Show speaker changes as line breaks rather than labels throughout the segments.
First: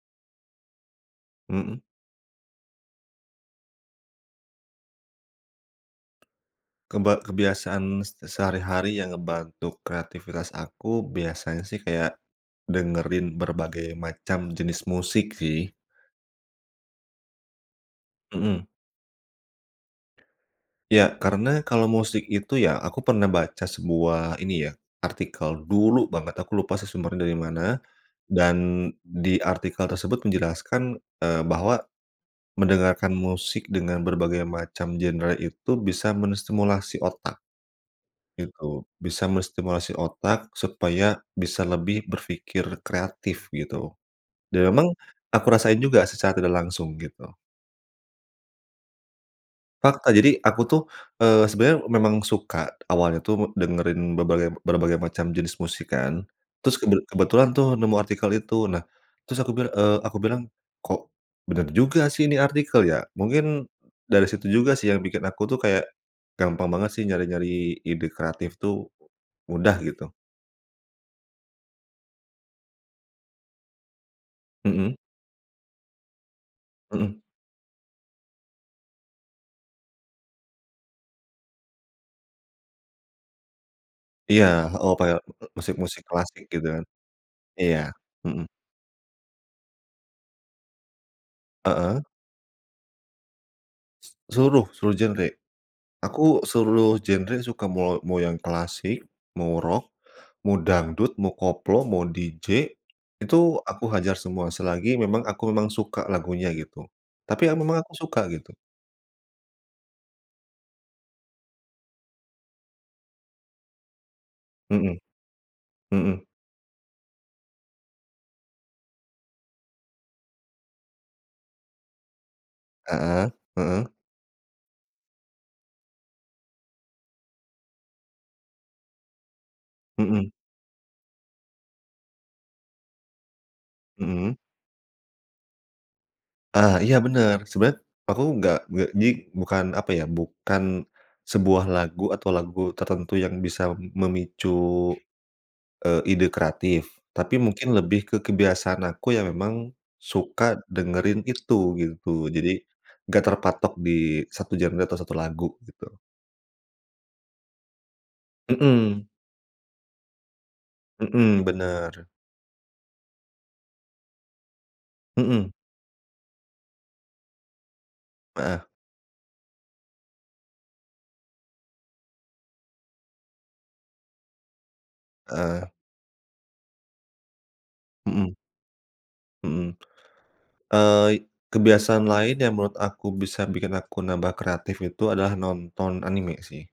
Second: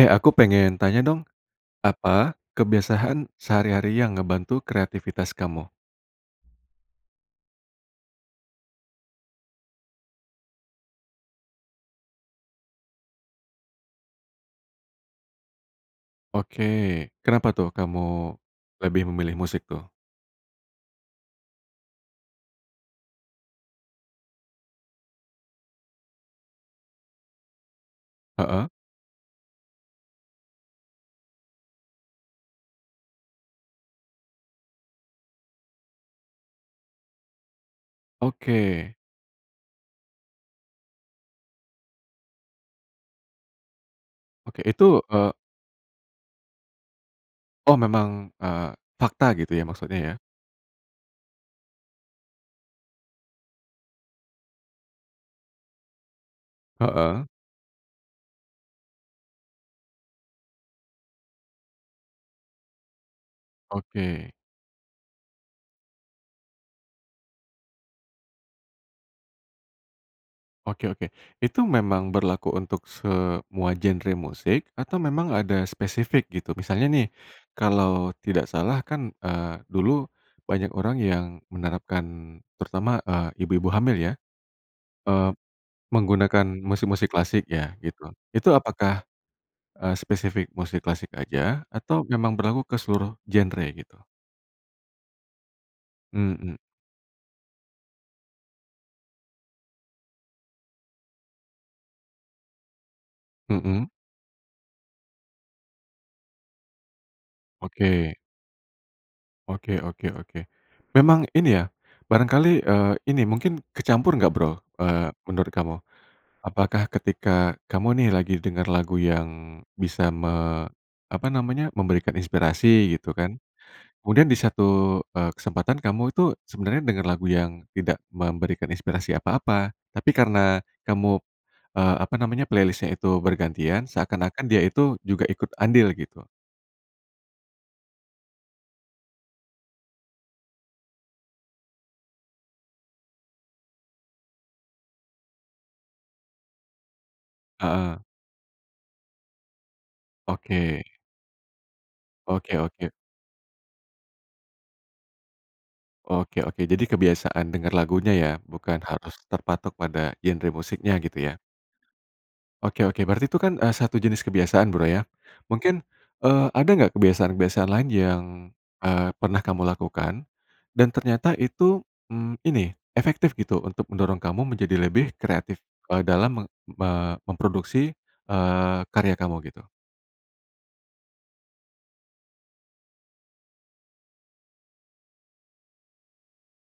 Eh, aku pengen tanya dong,
Mhm.
apa kebiasaan sehari-hari yang ngebantu kreativitas kamu?
Keba kebiasaan se sehari-hari yang ngebantu kreativitas aku biasanya sih kayak dengerin berbagai macam jenis musik sih.
Oke. Kenapa tuh kamu
Mhm.
lebih memilih musik tuh?
Iya. Karena kalau musik itu ya, aku pernah baca sebuah ini, ya, artikel, dulu banget aku lupa sih sumbernya dari mana, dan
Heeh.
di artikel tersebut menjelaskan, eee, bahwa mendengarkan musik dengan berbagai macam genre itu bisa menstimulasi otak, gitu.
Oke.
Bisa menstimulasi otak supaya bisa lebih berfikir kreatif, gitu.
Oke,
Dan memang
itu, eee
aku rasain juga secara tidak langsung, gitu.
Oh, memang, eee, fakta, gitu ya, maksudnya, ya?
Fakta. Jadi aku tuh, eee, sebenernya memang suka awalnya tuh dengerin berbagai berbagai macam jenis musik kan, terus kebe
Heeh.
kebetulan tuh nemu artikel itu. Nah, terus aku bil eee, aku bilang, "Kok bener juga sih ini artikel, ya." Mungkin dari
Oke.
situ juga sih yang bikin aku tuh kayak gampang banget sih nyari-nyari ide kreatif tuh, mudah gitu.
Oke oke. Itu memang berlaku untuk semua genre musik
Mhm.
atau memang ada spesifik gitu? Misalnya nih,
Heeh.
kalau tidak salah kan, eee, dulu banyak orang yang menerapkan, terutama, eee, ibu-ibu hamil, ya,
Iya. Heeh, pakai
eee,
musik-musik klasik
menggunakan
gitu kan?
musik-musik klasik
Iya,
ya, gitu.
mhm.
Itu apakah, eee, spesifik musik klasik aja atau
Heeh.
memang berlaku ke seluruh genre, gitu?
S seluruh, seluruh genre. Aku
Mhm.
seluruh genre suka, mau mau yang klasik, mau rock, mau dangdut, mau koplo, mau DJ, itu aku
Mhm.
hajar semua selagi memang aku memang suka lagunya, gitu. Tapi ya memang aku
Oke.
suka, gitu.
Oke oke oke. Memang ini ya, barangkali, eee, ini mungkin kecampur nggak, Bro,
Mhm.
eee, menurut kamu?
mhm.
Apakah ketika kamu nih lagi denger lagu yang bisa me apa namanya, memberikan inspirasi, gitu
Heeh,
kan,
heeh.
kemudian di satu, eee, kesempatan kamu itu sebenernya dengar lagu yang tidak memberikan inspirasi apa-apa, tapi
Mhm.
karena kamu, eee, apa namanya playlist-nya itu bergantian
Mhm.
seakan-akan dia itu juga ikut andil, gitu.
Ah, iya bener. Sebenarnya aku nggak nggak jadi bukan apa, ya, bukan sebuah lagu atau lagu tertentu yang bisa memicu, eee, ide kreatif, tapi mungkin lebih
Heeh.
ke kebiasaan aku yang memang suka
Oke.
dengerin itu, gitu.
Oke
Jadi
oke.
nggak terpatok di 1 genre atau 1 lagu, gitu.
Oke oke. Jadi kebiasaan denger lagunya, ya? Bukan
Mhm.
harus terpatok pada genre musiknya gitu, ya?
Mhm, bener.
Oke oke. Berarti itu kan, eee, satu jenis kebiasaan, Bro, ya?
Mhm.
Mungkin, eee, ada nggak kebiasaan-kebiasaan lain yang,
Heeh.
eee, pernah kamu lakukan, dan ternyata itu, mmm, ini, efektif gitu untuk mendorong kamu menjadi lebih kreatif,
Eh.
eee, dalam meng me memproduksi,
Mhm.
eee, karya kamu, gitu?
Mhm. Eee, i kebiasaan lain yang menurut aku bisa bikin aku nambah kreatif itu adalah nonton anime sih.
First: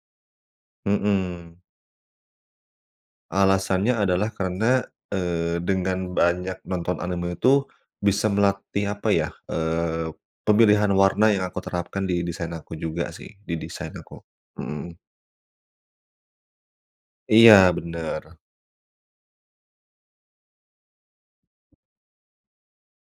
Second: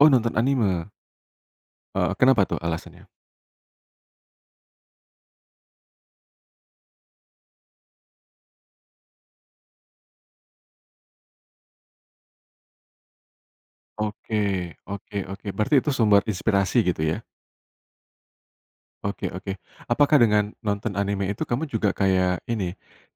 Oh, nonton anime?
Mhm.
Eee, kenapa tuh alasannya?
Alasannya adalah karena, eee, dengan banyak nonton anime itu bisa melatih apa, ya, eee, pemilihan warna yang aku terapkan di desain aku juga sih, di desain aku.
Oke,
Mhm.
oke oke. Berarti itu sumber inspirasi, gitu ya?
Iya, bener.
Oke oke. Apakah dengan nonton anime itu kamu juga kayak ini,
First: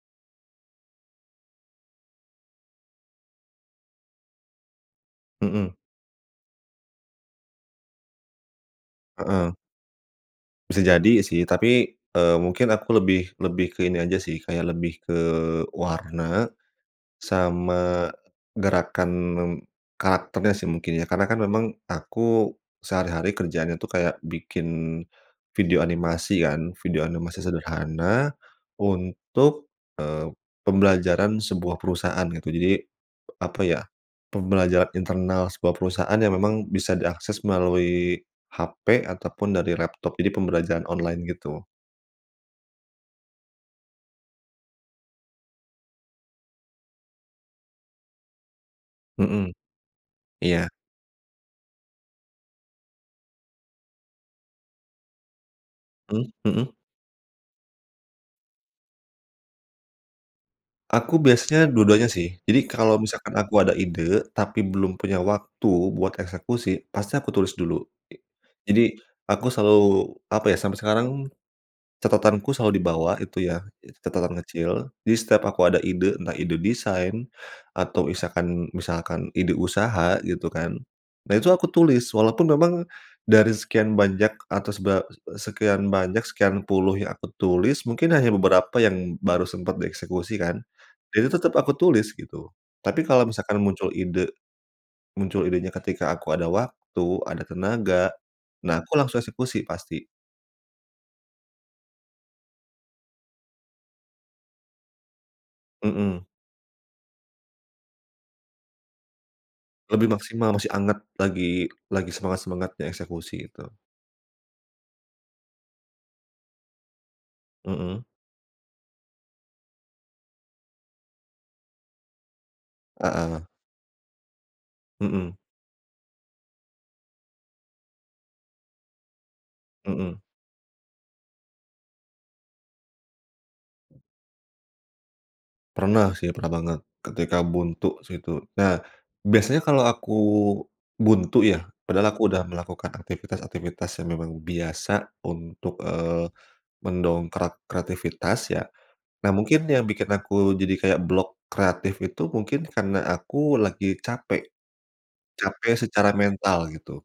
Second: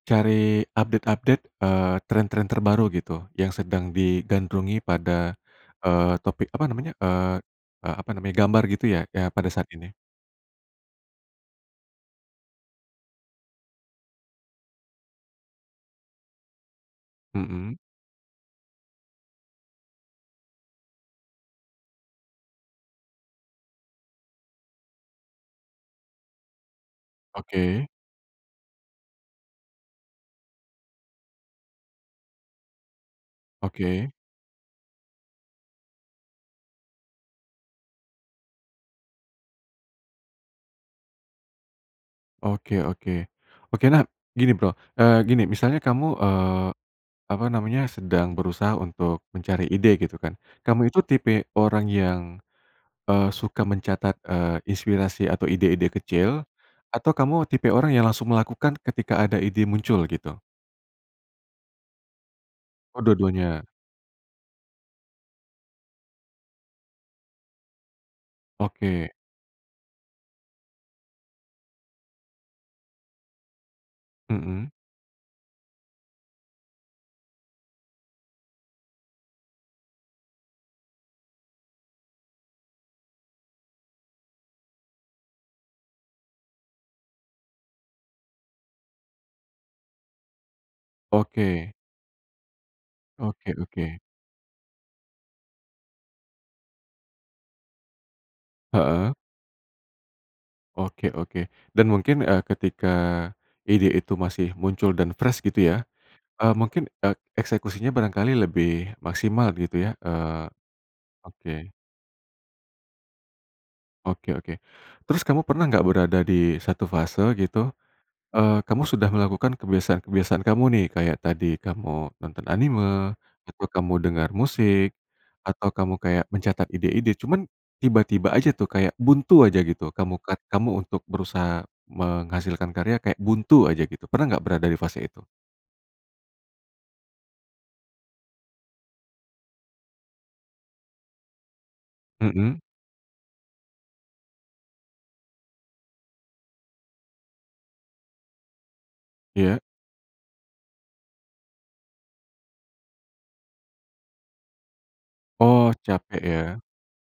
cari update-update, eee, tren-tren terbaru gitu yang sedang digandrungi pada,
Mhm.
eee, topik apa namanya, eee eee, apa namanya gambar gitu ya ya pada
Heeh.
saat ini?
Bisa jadi sih tapi, eee, mungkin aku lebih lebih ke ini aja sih kayak lebih ke warna,
Mhm.
sama, gerakan karakternya sih mungkin ya karena kan memang aku sehari-hari kerjaannya itu kayak bikin video animasi kan, video animasi
Oke.
sederhana untuk, eee, pembelajaran sebuah perusahaan gitu jadi, apa ya,
Oke.
pembelajaran internal sebuah perusahaan yang memang bisa diakses melalui hape atau pun dari laptop, jadi pembelajaran online gitu.
Oke oke, oke nah gini, Bro, eee, gini misalnya kamu, eee, apa namanya sedang berusaha untuk
Mhm,
mencari ide, gitu kan,
iya.
kamu itu tipe orang yang, eee, suka mencatat, eee, inspirasi atau ide-ide
Mmm,
kecil,
mhm.
atau kamu tipe orang yang langsung melakukan ketika ada ide muncul gitu?
Aku biasanya dua-duanya sih, jadi kalau
Oh,
misalkan aku
dua-duanya.
ada ide tapi belum punya waktu buat eksekusi pasti aku tulis dulu. Jadi
Oke.
aku selalu apa ya, sampai sekarang catatanku selalu dibawa itu ya it catatan
Mhm.
kecil, jadi setiap aku ada ide entah ide desain atau isakan misalkan ide usaha gitu kan, nah, itu aku tulis walaupun memang dari sekian banyak atas ba eee, sekian banyak, sekian puluh yang aku tulis, mungkin hanya beberapa yang baru sempat dieksekusi kan, ya itu tetap aku
Oke.
tulis gitu, tapi kalau
Oke
misalkan muncul
oke.
ide muncul idenya ketika aku ada waktu, ada tenaga, nah aku
Heeh.
langsung eksekusi pasti.
Oke oke, dan mungkin, eee, ketika, ide itu masih muncul dan fresh gitu ya,
Mhm.
eee, mungkin ek eksekusinya barangkali lebih maksimal gitu ya?
Lebih
Eee,
maksimal, masih anget
oke.
lagi lagi semangat-semangatnya eksekusi itu.
Oke oke. Terus kamu pernah nggak berada di 1 fase gitu,
Mhm.
eee, kamu sudah melakukan kebiasaan-kebiasaan kamu nih, kayak tadi kamu nonton anime,
Heeh.
atau kamu dengar musik,
Mhm.
atau kamu kayak mencatat ide-ide, cuman, tiba-tiba aja tuh kayak buntu aja gitu kamu
Mhm.
kat kamu untuk berusaha menghasilkan karya kayak buntu aja gitu, pernah nggak berada di fase itu?
Pernah sih, pernah banget, ketika buntu sih itu, nah, biasanya kalau aku buntu ya, padahal aku udah
Mhm.
melakukan aktivitas-aktivitas yang memang biasa untuk, eee, mendongkrak kreativitas ya, nah
Iya.
mungkin yang bikin aku jadi kayak blok kreatif itu mungkin karena aku lagi capek,
Oh,
capek secara
capek ya.
mental gitu.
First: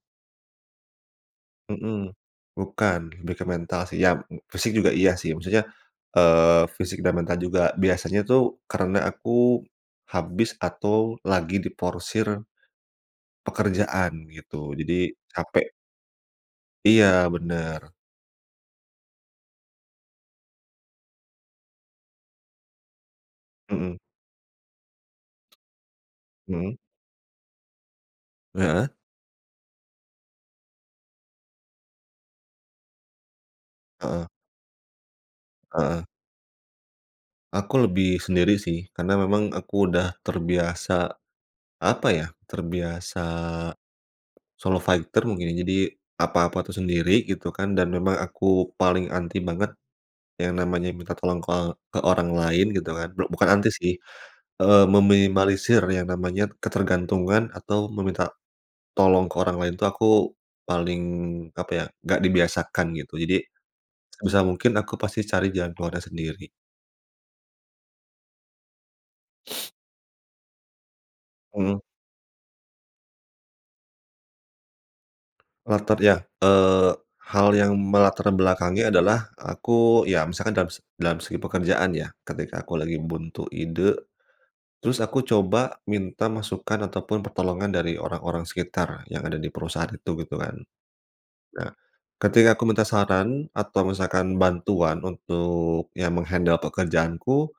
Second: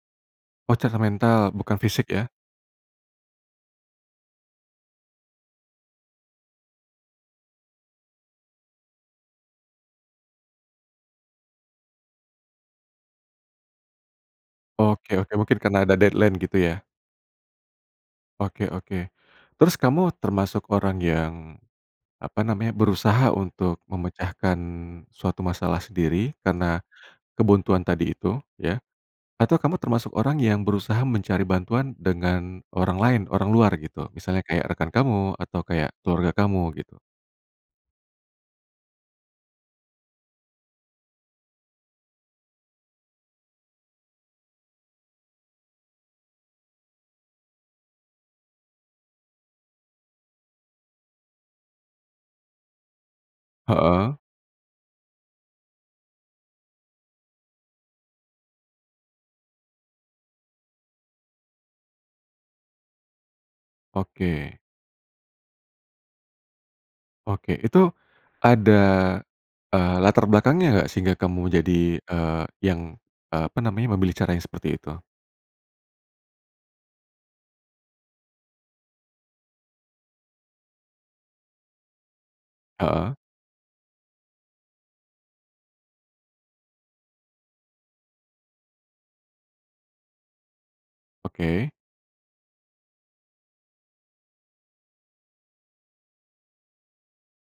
Oh, capek mental, bukan fisik
Mhm,
ya?
bukan, lebih ke mental sih. Ya fisik juga iya sih, maksudnya, eee, fisik dan mental juga, biasanya itu karena aku, habis atau lagi diforsir pekerjaan gitu, jadi
Oke oke, mungkin
capek.
karena ada deadline gitu ya?
Iya, bener.
Oke oke, terus kamu termasuk orang yang, apa namanya, berusaha untuk
Mhm.
memecahkan suatu masalah sendiri
Mhm.
karena, kebuntuan tadi itu ya,
Heeh.
atau kamu termasuk orang yang berusaha mencari bantuan dengan orang lain, orang luar gitu,
Heeh.
misalnya kayak rekan kamu atau kayak
Heeh.
keluarga kamu gitu?
Aku lebih sendiri sih karena memang aku udah terbiasa, apa ya, terbiasa solo fighter mungkin ya jadi, apa-apa itu sendiri gitu kan dan memang aku paling anti banget yang namanya minta tolong ke ke orang lain gitu kan blok bukan anti sih,
Heeh.
eee, meminimalisir yang namanya ketergantungan atau meminta tolong ke orang lain tuh aku paling apa ya, nggak dibiasakan gitu jadi, sebisa
Oke.
mungkin aku pasti cari jalan keluarnya sendiri.
Oke, itu ada, eee, latar belakangnya nggak sehingga kamu
Mhm.
jadi, eee, yang, eee, apa namanya, memilih cara yang seperti itu?
Latar ya, eee, hal yang melatarbelakangi adalah aku ya misalkan dalam se dalam segi pekerjaan ya ketika aku lagi
Heeh.
buntu ide. Terus aku coba minta masukan atau pun pertolongan dari orang-orang sekitar yang ada di perusahaan itu gitu kan. Nah
Oke.
ketika aku minta saran atau misalkan bantuan untuk ya meng-handle pekerjaanku,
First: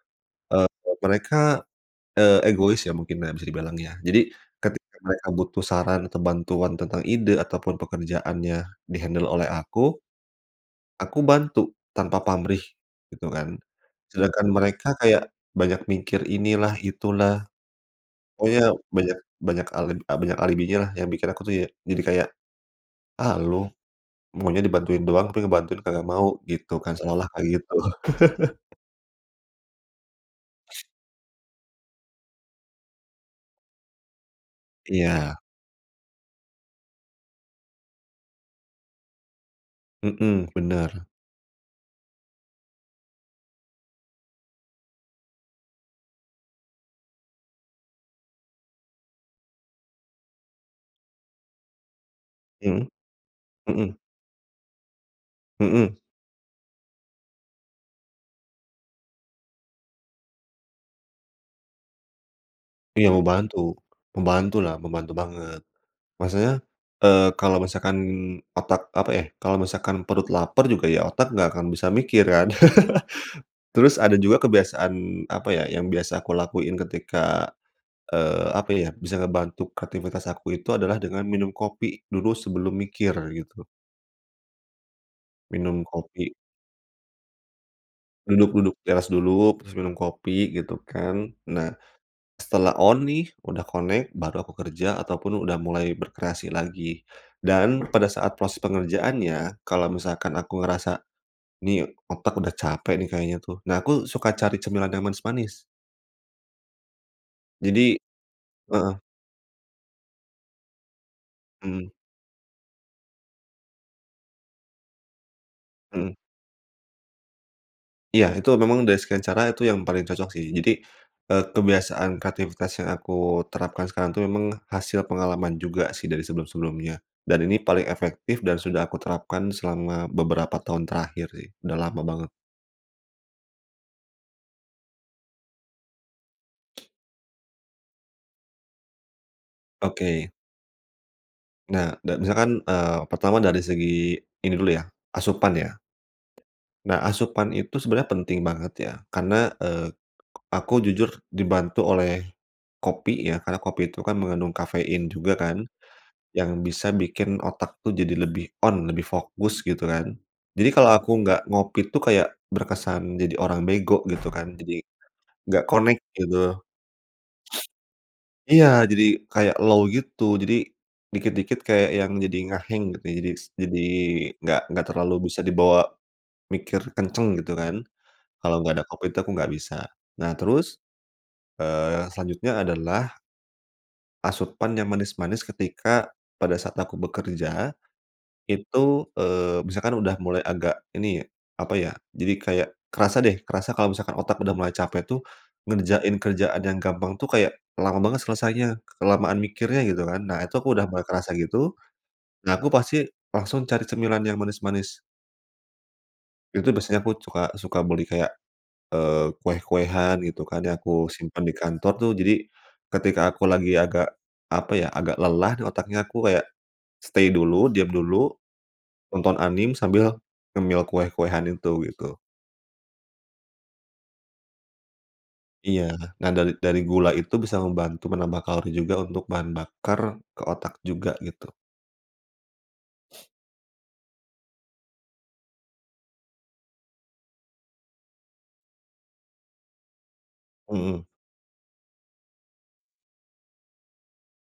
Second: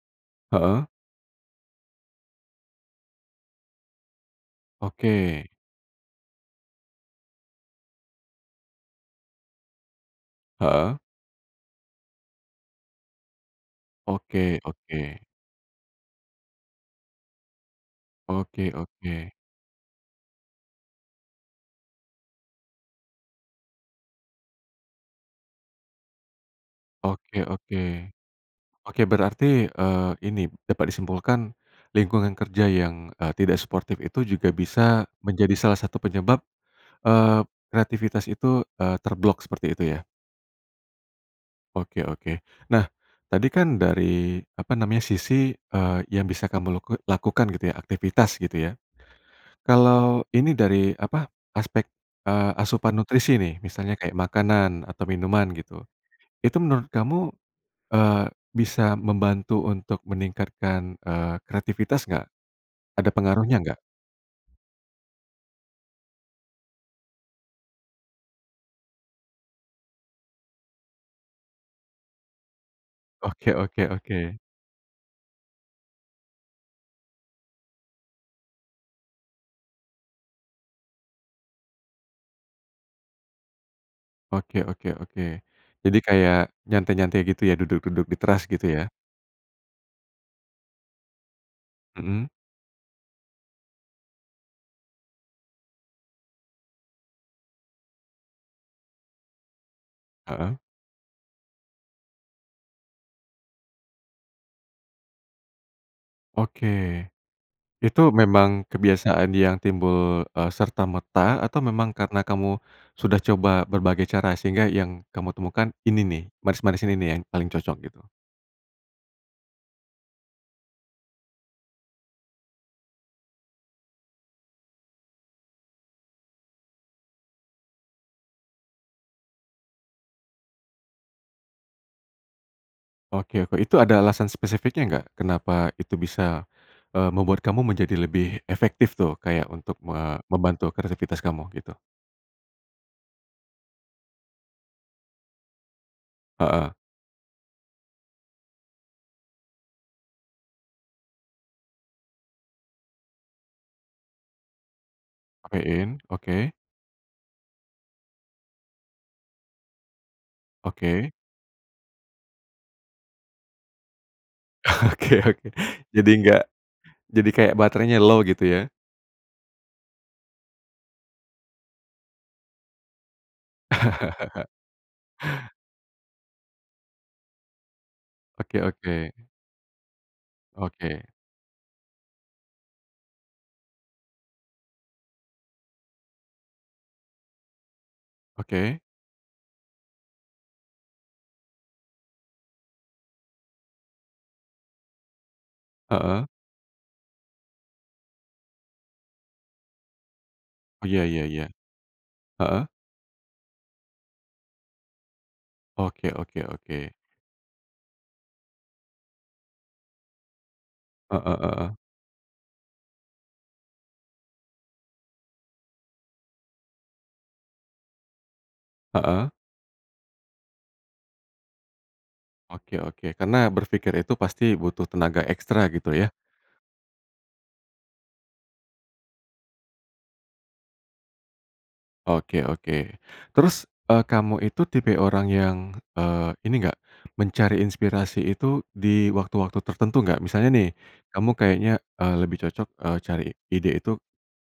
eee,
Heeh.
mereka, eee, egois ya mungkin nah bisa dibilang ya, jadi ketika mereka
Oke.
butuh saran atau bantuan tentang ide atau pun pekerjaannya di-handle oleh aku,
Heeh.
aku bantu tanpa pamrih, gitu kan, sedangkan
Oke
mereka
oke.
kayak banyak mikir inilah, itulah.
Oke
Pokoknya banyak
oke.
banyak al eb banyak alibinya lah yang bikin aku tuh ya jadi kayak, "Ah, lu, maunya dibantuin doang tapi ngebantuin kagak mau" gitu kan seolah-olah
Oke
kayak gitu.
oke, oke berarti, eee, ini dapat disimpulkan, lingkungan kerja yang, eee, tidak suportif itu juga bisa
Iya.
menjadi salah satu penyebab, eee, kreativitas itu, eee, terblok seperti itu ya?
Mhm, bener.
Oke oke. Nah, tadi kan, dari, apa namanya, sisi, eee, yang bisa kamu laku lakukan, gitu ya, aktivitas, gitu ya. Kalau, ini dari, apa, aspek, eee,
Mhm.
asupan nutrisi nih,
Mhm.
misalnya kayak, makanan, atau minuman, gitu.
Mmm.
Itu, menurut kamu, eee, bisa membantu untuk meningkatkan, eee, kreativitas nggak? Ada
Iya,
pengaruhnya,
membantu,
nggak?
membantulah, membantu banget. Maksudnya, eee, kalau misalkan, otak, apa ya, kalau misalkan perut lapar, juga, ya otak nggak akan bisa mikir, kan?
Oke oke
Terus, ada
oke.
juga kebiasaan, apa ya, yang biasa aku lakuin ketika, eee, apa ya, bisa ngebantu kreativitas aku itu, adalah dengan minum kopi dulu, sebelum mikir, gitu.
Oke oke oke.
Minum
Jadi,
kopi.
kayak, nyantai-nyantai gitu ya, duduk-duduk di teras, gitu
Duduk-duduk di
ya?
teras dulu, habis itu, minum kopi, gitu kan. Nah,
Mhm?
setelah on nih, udah connect, baru aku kerja, ataupun, udah mulai berkreasi lagi. Dan, pada saat proses pengerjaannya kalau misalkan
Heeh.
aku ngerasa, "Nih, otak udah capek nih kayaknya," tuh. Nah, aku suka cari cemilan yang manis-manis.
Oke.
Jadi
Itu, memang
heeh.
kebiasaan yang timbul, eee, serta-merta, atau
Mhm.
memang, karena kamu sudah coba berbagai cara, sehingga, yang kamu temukan ini
Heeh.
nih, manis-manis ini nih, yang paling cocok, gitu?
Iya, itu memang dari sekian cara, itu yang paling cocok, sih. Jadi, eee, kebiasaan, kreativitas yang aku terapkan sekarang, itu memang hasil pengalaman juga sih, dari sebelum-sebelumnya. Dan, ini paling efektif, dan sudah aku terapkan selama beberapa tahun terakhir sih, udah lama banget.
Oke oke, itu ada alasan spesifiknya, nggak? Kenapa, itu bisa,
[unintelligible]
eee, membuat kamu menjadi lebih efektif tuh, kayak, untuk me
Oke.
membantu kreativitas kamu, gitu?
Nah dan, misalkan, eee, pertama dari segi ini dulu ya, asupan ya.
Heeh.
Nah, asupan itu sebenarnya penting banget, ya. Karena, eee, aku jujur dibantu oleh kopi ya, karena kopi itu kan, mengandung kafein juga kan,
Kafein? Oke.
yang bisa bikin otak itu jadi lebih on, lebih fokus, gitu kan. Jadi, kalau aku
Oke.
nggak ngopi, itu kayak, berkesan jadi orang bego, gitu kan. Jadi,
Oke oke.
nggak connect,
Jadi nggak
gitu.
jadi kayak baterainya low, gitu ya?
Iya! Jadi, kayak low gitu. Jadi, dikit-dikit kayak, yang jadi, nge-hang, gitu. Jadi jadi nggak nggak terlalu bisa dibawa mikir kencang, gitu kan. Kalau,
Oke
nggak ada
oke
kopi, itu,
oke.
aku nggak bisa. Nah, terus,
Oke.
eee, selanjutnya adalah asupan yang manis-manis, ketika, pada saat aku bekerja.
Oke?
Itu, eee, misalkan udah mulai agak, ini, apa ya, jadi kayak, kerasa deh, kerasa kalau misalkan otak udah mulai capek tuh, ngerjain
Heeh.
kerjaan yang gampang tuh, kayak, lama banget selesainya, kelamaan mikirnya, gitu kan. Nah, itu aku udah
Iya
mulai
iya
kerasa,
ya.
gitu. Nah,
Heeh?
aku pasti langsung cari cemilan yang manis-manis.
Oke oke
Itu,
oke.
biasanya aku cuka suka beli kayak, eee, kue-kuean gitu kan, ya, aku
Heeh
simpan di
heeh.
kantor, tuh. Jadi, ketika aku lagi agak, apa ya, agak lelah di otaknya, aku kayak stay dulu, diam dulu,
Heeh?
tonton anime, sambil ngemil kue-kuean itu, gitu.
Oke oke. Karena, berpikir itu pasti butuh tenaga ekstra,
Iya,
gitu ya?
nah, dari dari gula itu, bisa membantu menambah kalori juga, untuk bahan bakar ke otak juga, gitu.
Oke oke. Terus, eee, kamu itu tipe orang yang, eee, ini nggak, mencari inspirasi itu, di waktu-waktu tertentu, nggak? Misalnya nih,
Mhm.
kamu kayaknya, eee, lebih cocok, eee, cari ide itu,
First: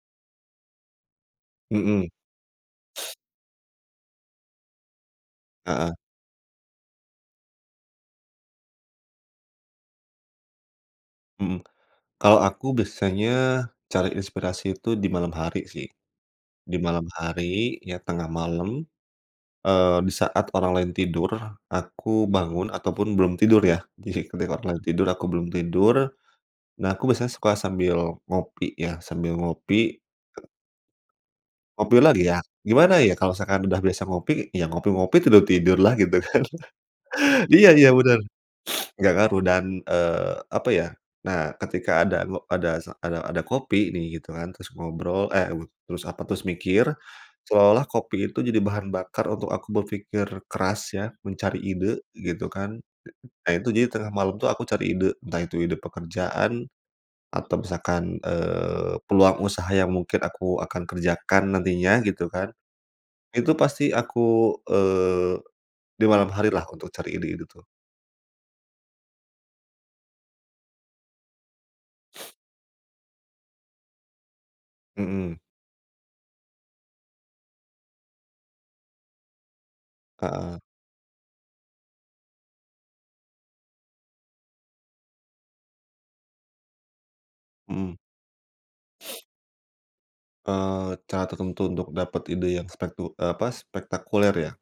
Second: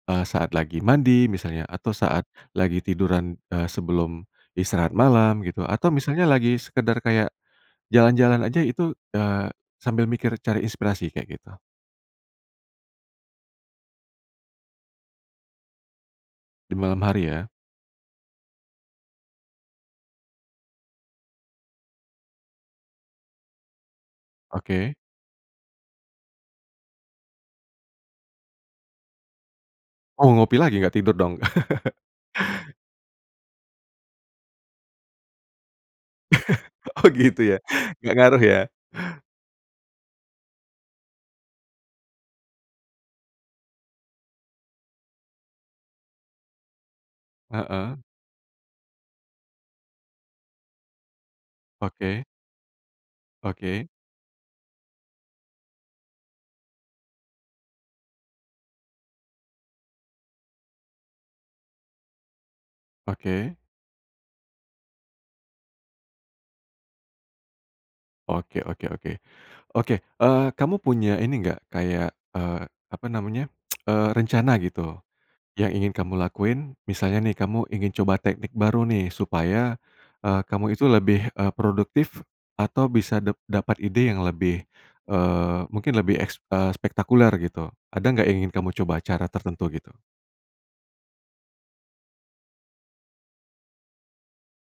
eee, saat lagi mandi misalnya, atau
Mhm.
saat lagi tiduran, eee, sebelum istirahat malam, gitu? Atau
Heeh.
misalnya, lagi sekedar kayak, jalan-jalan aja, itu, eee, sambil mikir cari inspirasi, kayak gitu?
Mhm. Kalau, aku biasanya cari inspirasi itu, di malam hari, sih,
Di
di
malam
malam
hari, ya?
hari, ya, tengah malam, eee, di saat orang lain tidur, aku bangun, ataupun belum tidur, ya. Jadi, ketika orang
Oke?
tidur, aku belum tidur. Nah, aku biasanya suka sambil ngopi, ya, sambil ngopi
Oh, ngopi lagi, nggak tidur dong?
ngopi lagi, ya, gimana ya, kalau misalkan udah biasa ngopi, ya ngopi-ngopi, tidur-tidurlah, gitu kan.
Oh, gitu ya?
Iya iya
Nggak
benar,
ngaruh, ya?
nggak ngaruh, dan, eee, apa ya. Nah, ketika ada, ngo ada se ada ada kopi nih, gitu kan, terus ngobrol, eh, wud terus apa, terus mikir, seolah-olah,
Heeh?
kopi itu jadi bahan bakar, untuk aku berpikir keras, ya, mencari ide,
Oke?
gitu kan. Nah, itu, jadi
Oke?
tengah malam itu, aku cari ide, entah itu ide pekerjaan, atau misalkan, eee, peluang usaha, yang mungkin aku akan kerjakan, nantinya, gitu kan. Itu,
Oke?
pasti aku, eee, di malam hari lah, untuk cari ide-ide, itu.
Oke oke oke. Oke, eee, kamu punya ini nggak, kayak, eee, apa namanya, eee, rencana gitu,
Mhm.
yang ingin kamu lakuin? Misalnya nih, kamu ingin coba teknik baru nih, supaya, eee,
Heeh.
kamu itu lebih, eee, produktif, atau bisa dap dapat ide yang lebih, eee, mungkin lebih eks eee, spektakuler, gitu?
Mhm.
Ada nggak, yang ingin kamu coba, cara tertentu, gitu?
Eee, cara tertentu untuk dapat ide yang spektu eee, apa, spektakuler, ya?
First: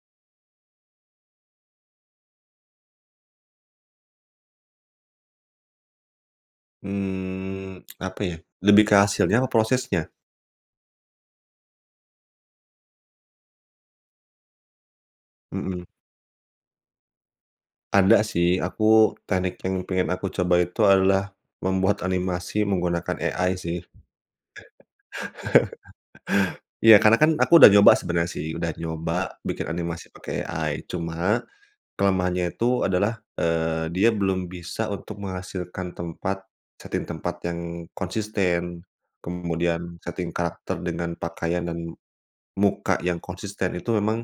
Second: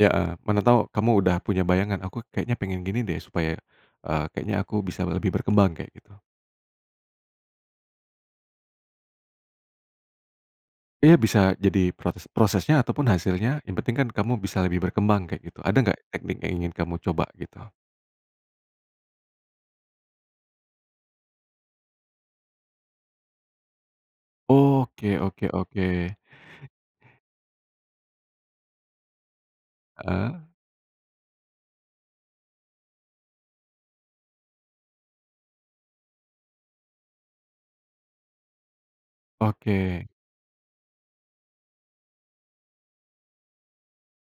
Iya heeh, mana tahu, kamu udah punya bayangan, "Aku, kayaknya pengen gini deh, supaya, eee, kayaknya aku bisa lebih berkembang," kayak gitu?
Mmm, apa ya, lebih ke hasilnya, apa prosesnya?
Iya, bisa jadi, protes prosesnya, ataupun hasilnya, yang penting kan, kamu bisa lebih berkembang kayak, gitu. Ada
Mhm.
nggak, teknik yang ingin kamu coba, gitu?
Ada sih, aku teknik yang pengen aku coba itu, adalah, membuat animasi menggunakan AI sih.
Oke oke oke.
Iya, karena kan, aku udah nyoba sebenarnya sih, udah nyoba, bikin animasi pakai
Heeh?
AI. Cuma, kelemahannya itu, adalah, eee, dia belum bisa untuk menghasilkan tempat setting tempat yang konsisten, kemudian,
Oke.
setting karakter dengan pakaian, dan, muka yang konsisten. Itu, memang,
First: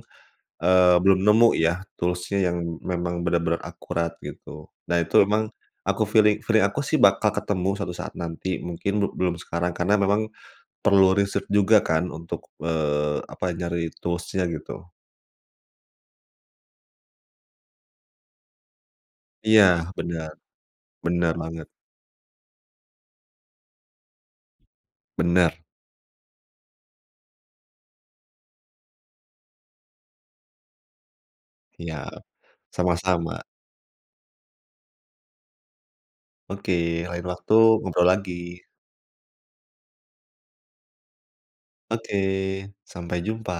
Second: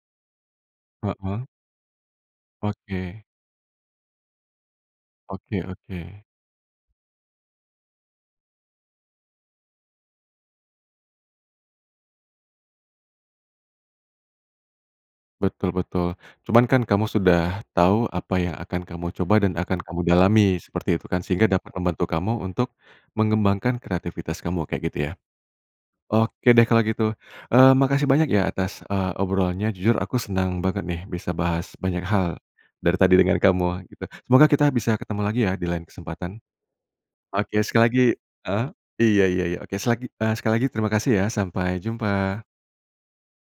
eee, belum
Heeh.
nemu ya, tools-nya, yang memang,
Oke.
benar-benar akurat, gitu. Nah, itu memang,
Oke
aku
oke.
fili feeling aku sih, bakal ketemu, suatu saat nanti, mungkin, be belum sekarang. Karena, memang perlu riset juga kan, untuk, eee, apa, nyari tools-nya, gitu.
Betul betul. Cuman kan, kamu sudah tahu, apa yang akan kamu coba, dan
Iya,
akan kamu
benar
dalami, seperti itu kan?
benar
Sehingga,
banget.
dapat membantu kamu untuk mengembangkan kreativitas kamu, kayak gitu, ya?
Benar.
Oke deh, kalau gitu, mmm, makasih banyak ya atas, eee, obrolnya. Jujur, aku senang banget nih, bisa bahas banyak
Iya,
hal, dari tadi dengan
sama-sama.
kamu, gitu. Semoga, kita bisa ketemu lagi ya, di lain kesempatan.
Oke, lain waktu
Oke sekali lagi
ngobrol lagi.
heeh, iya iya iya, oke selagi eee, sekali lagi terima kasih, ya. Sampai jumpa!
Oke, sampai jumpa!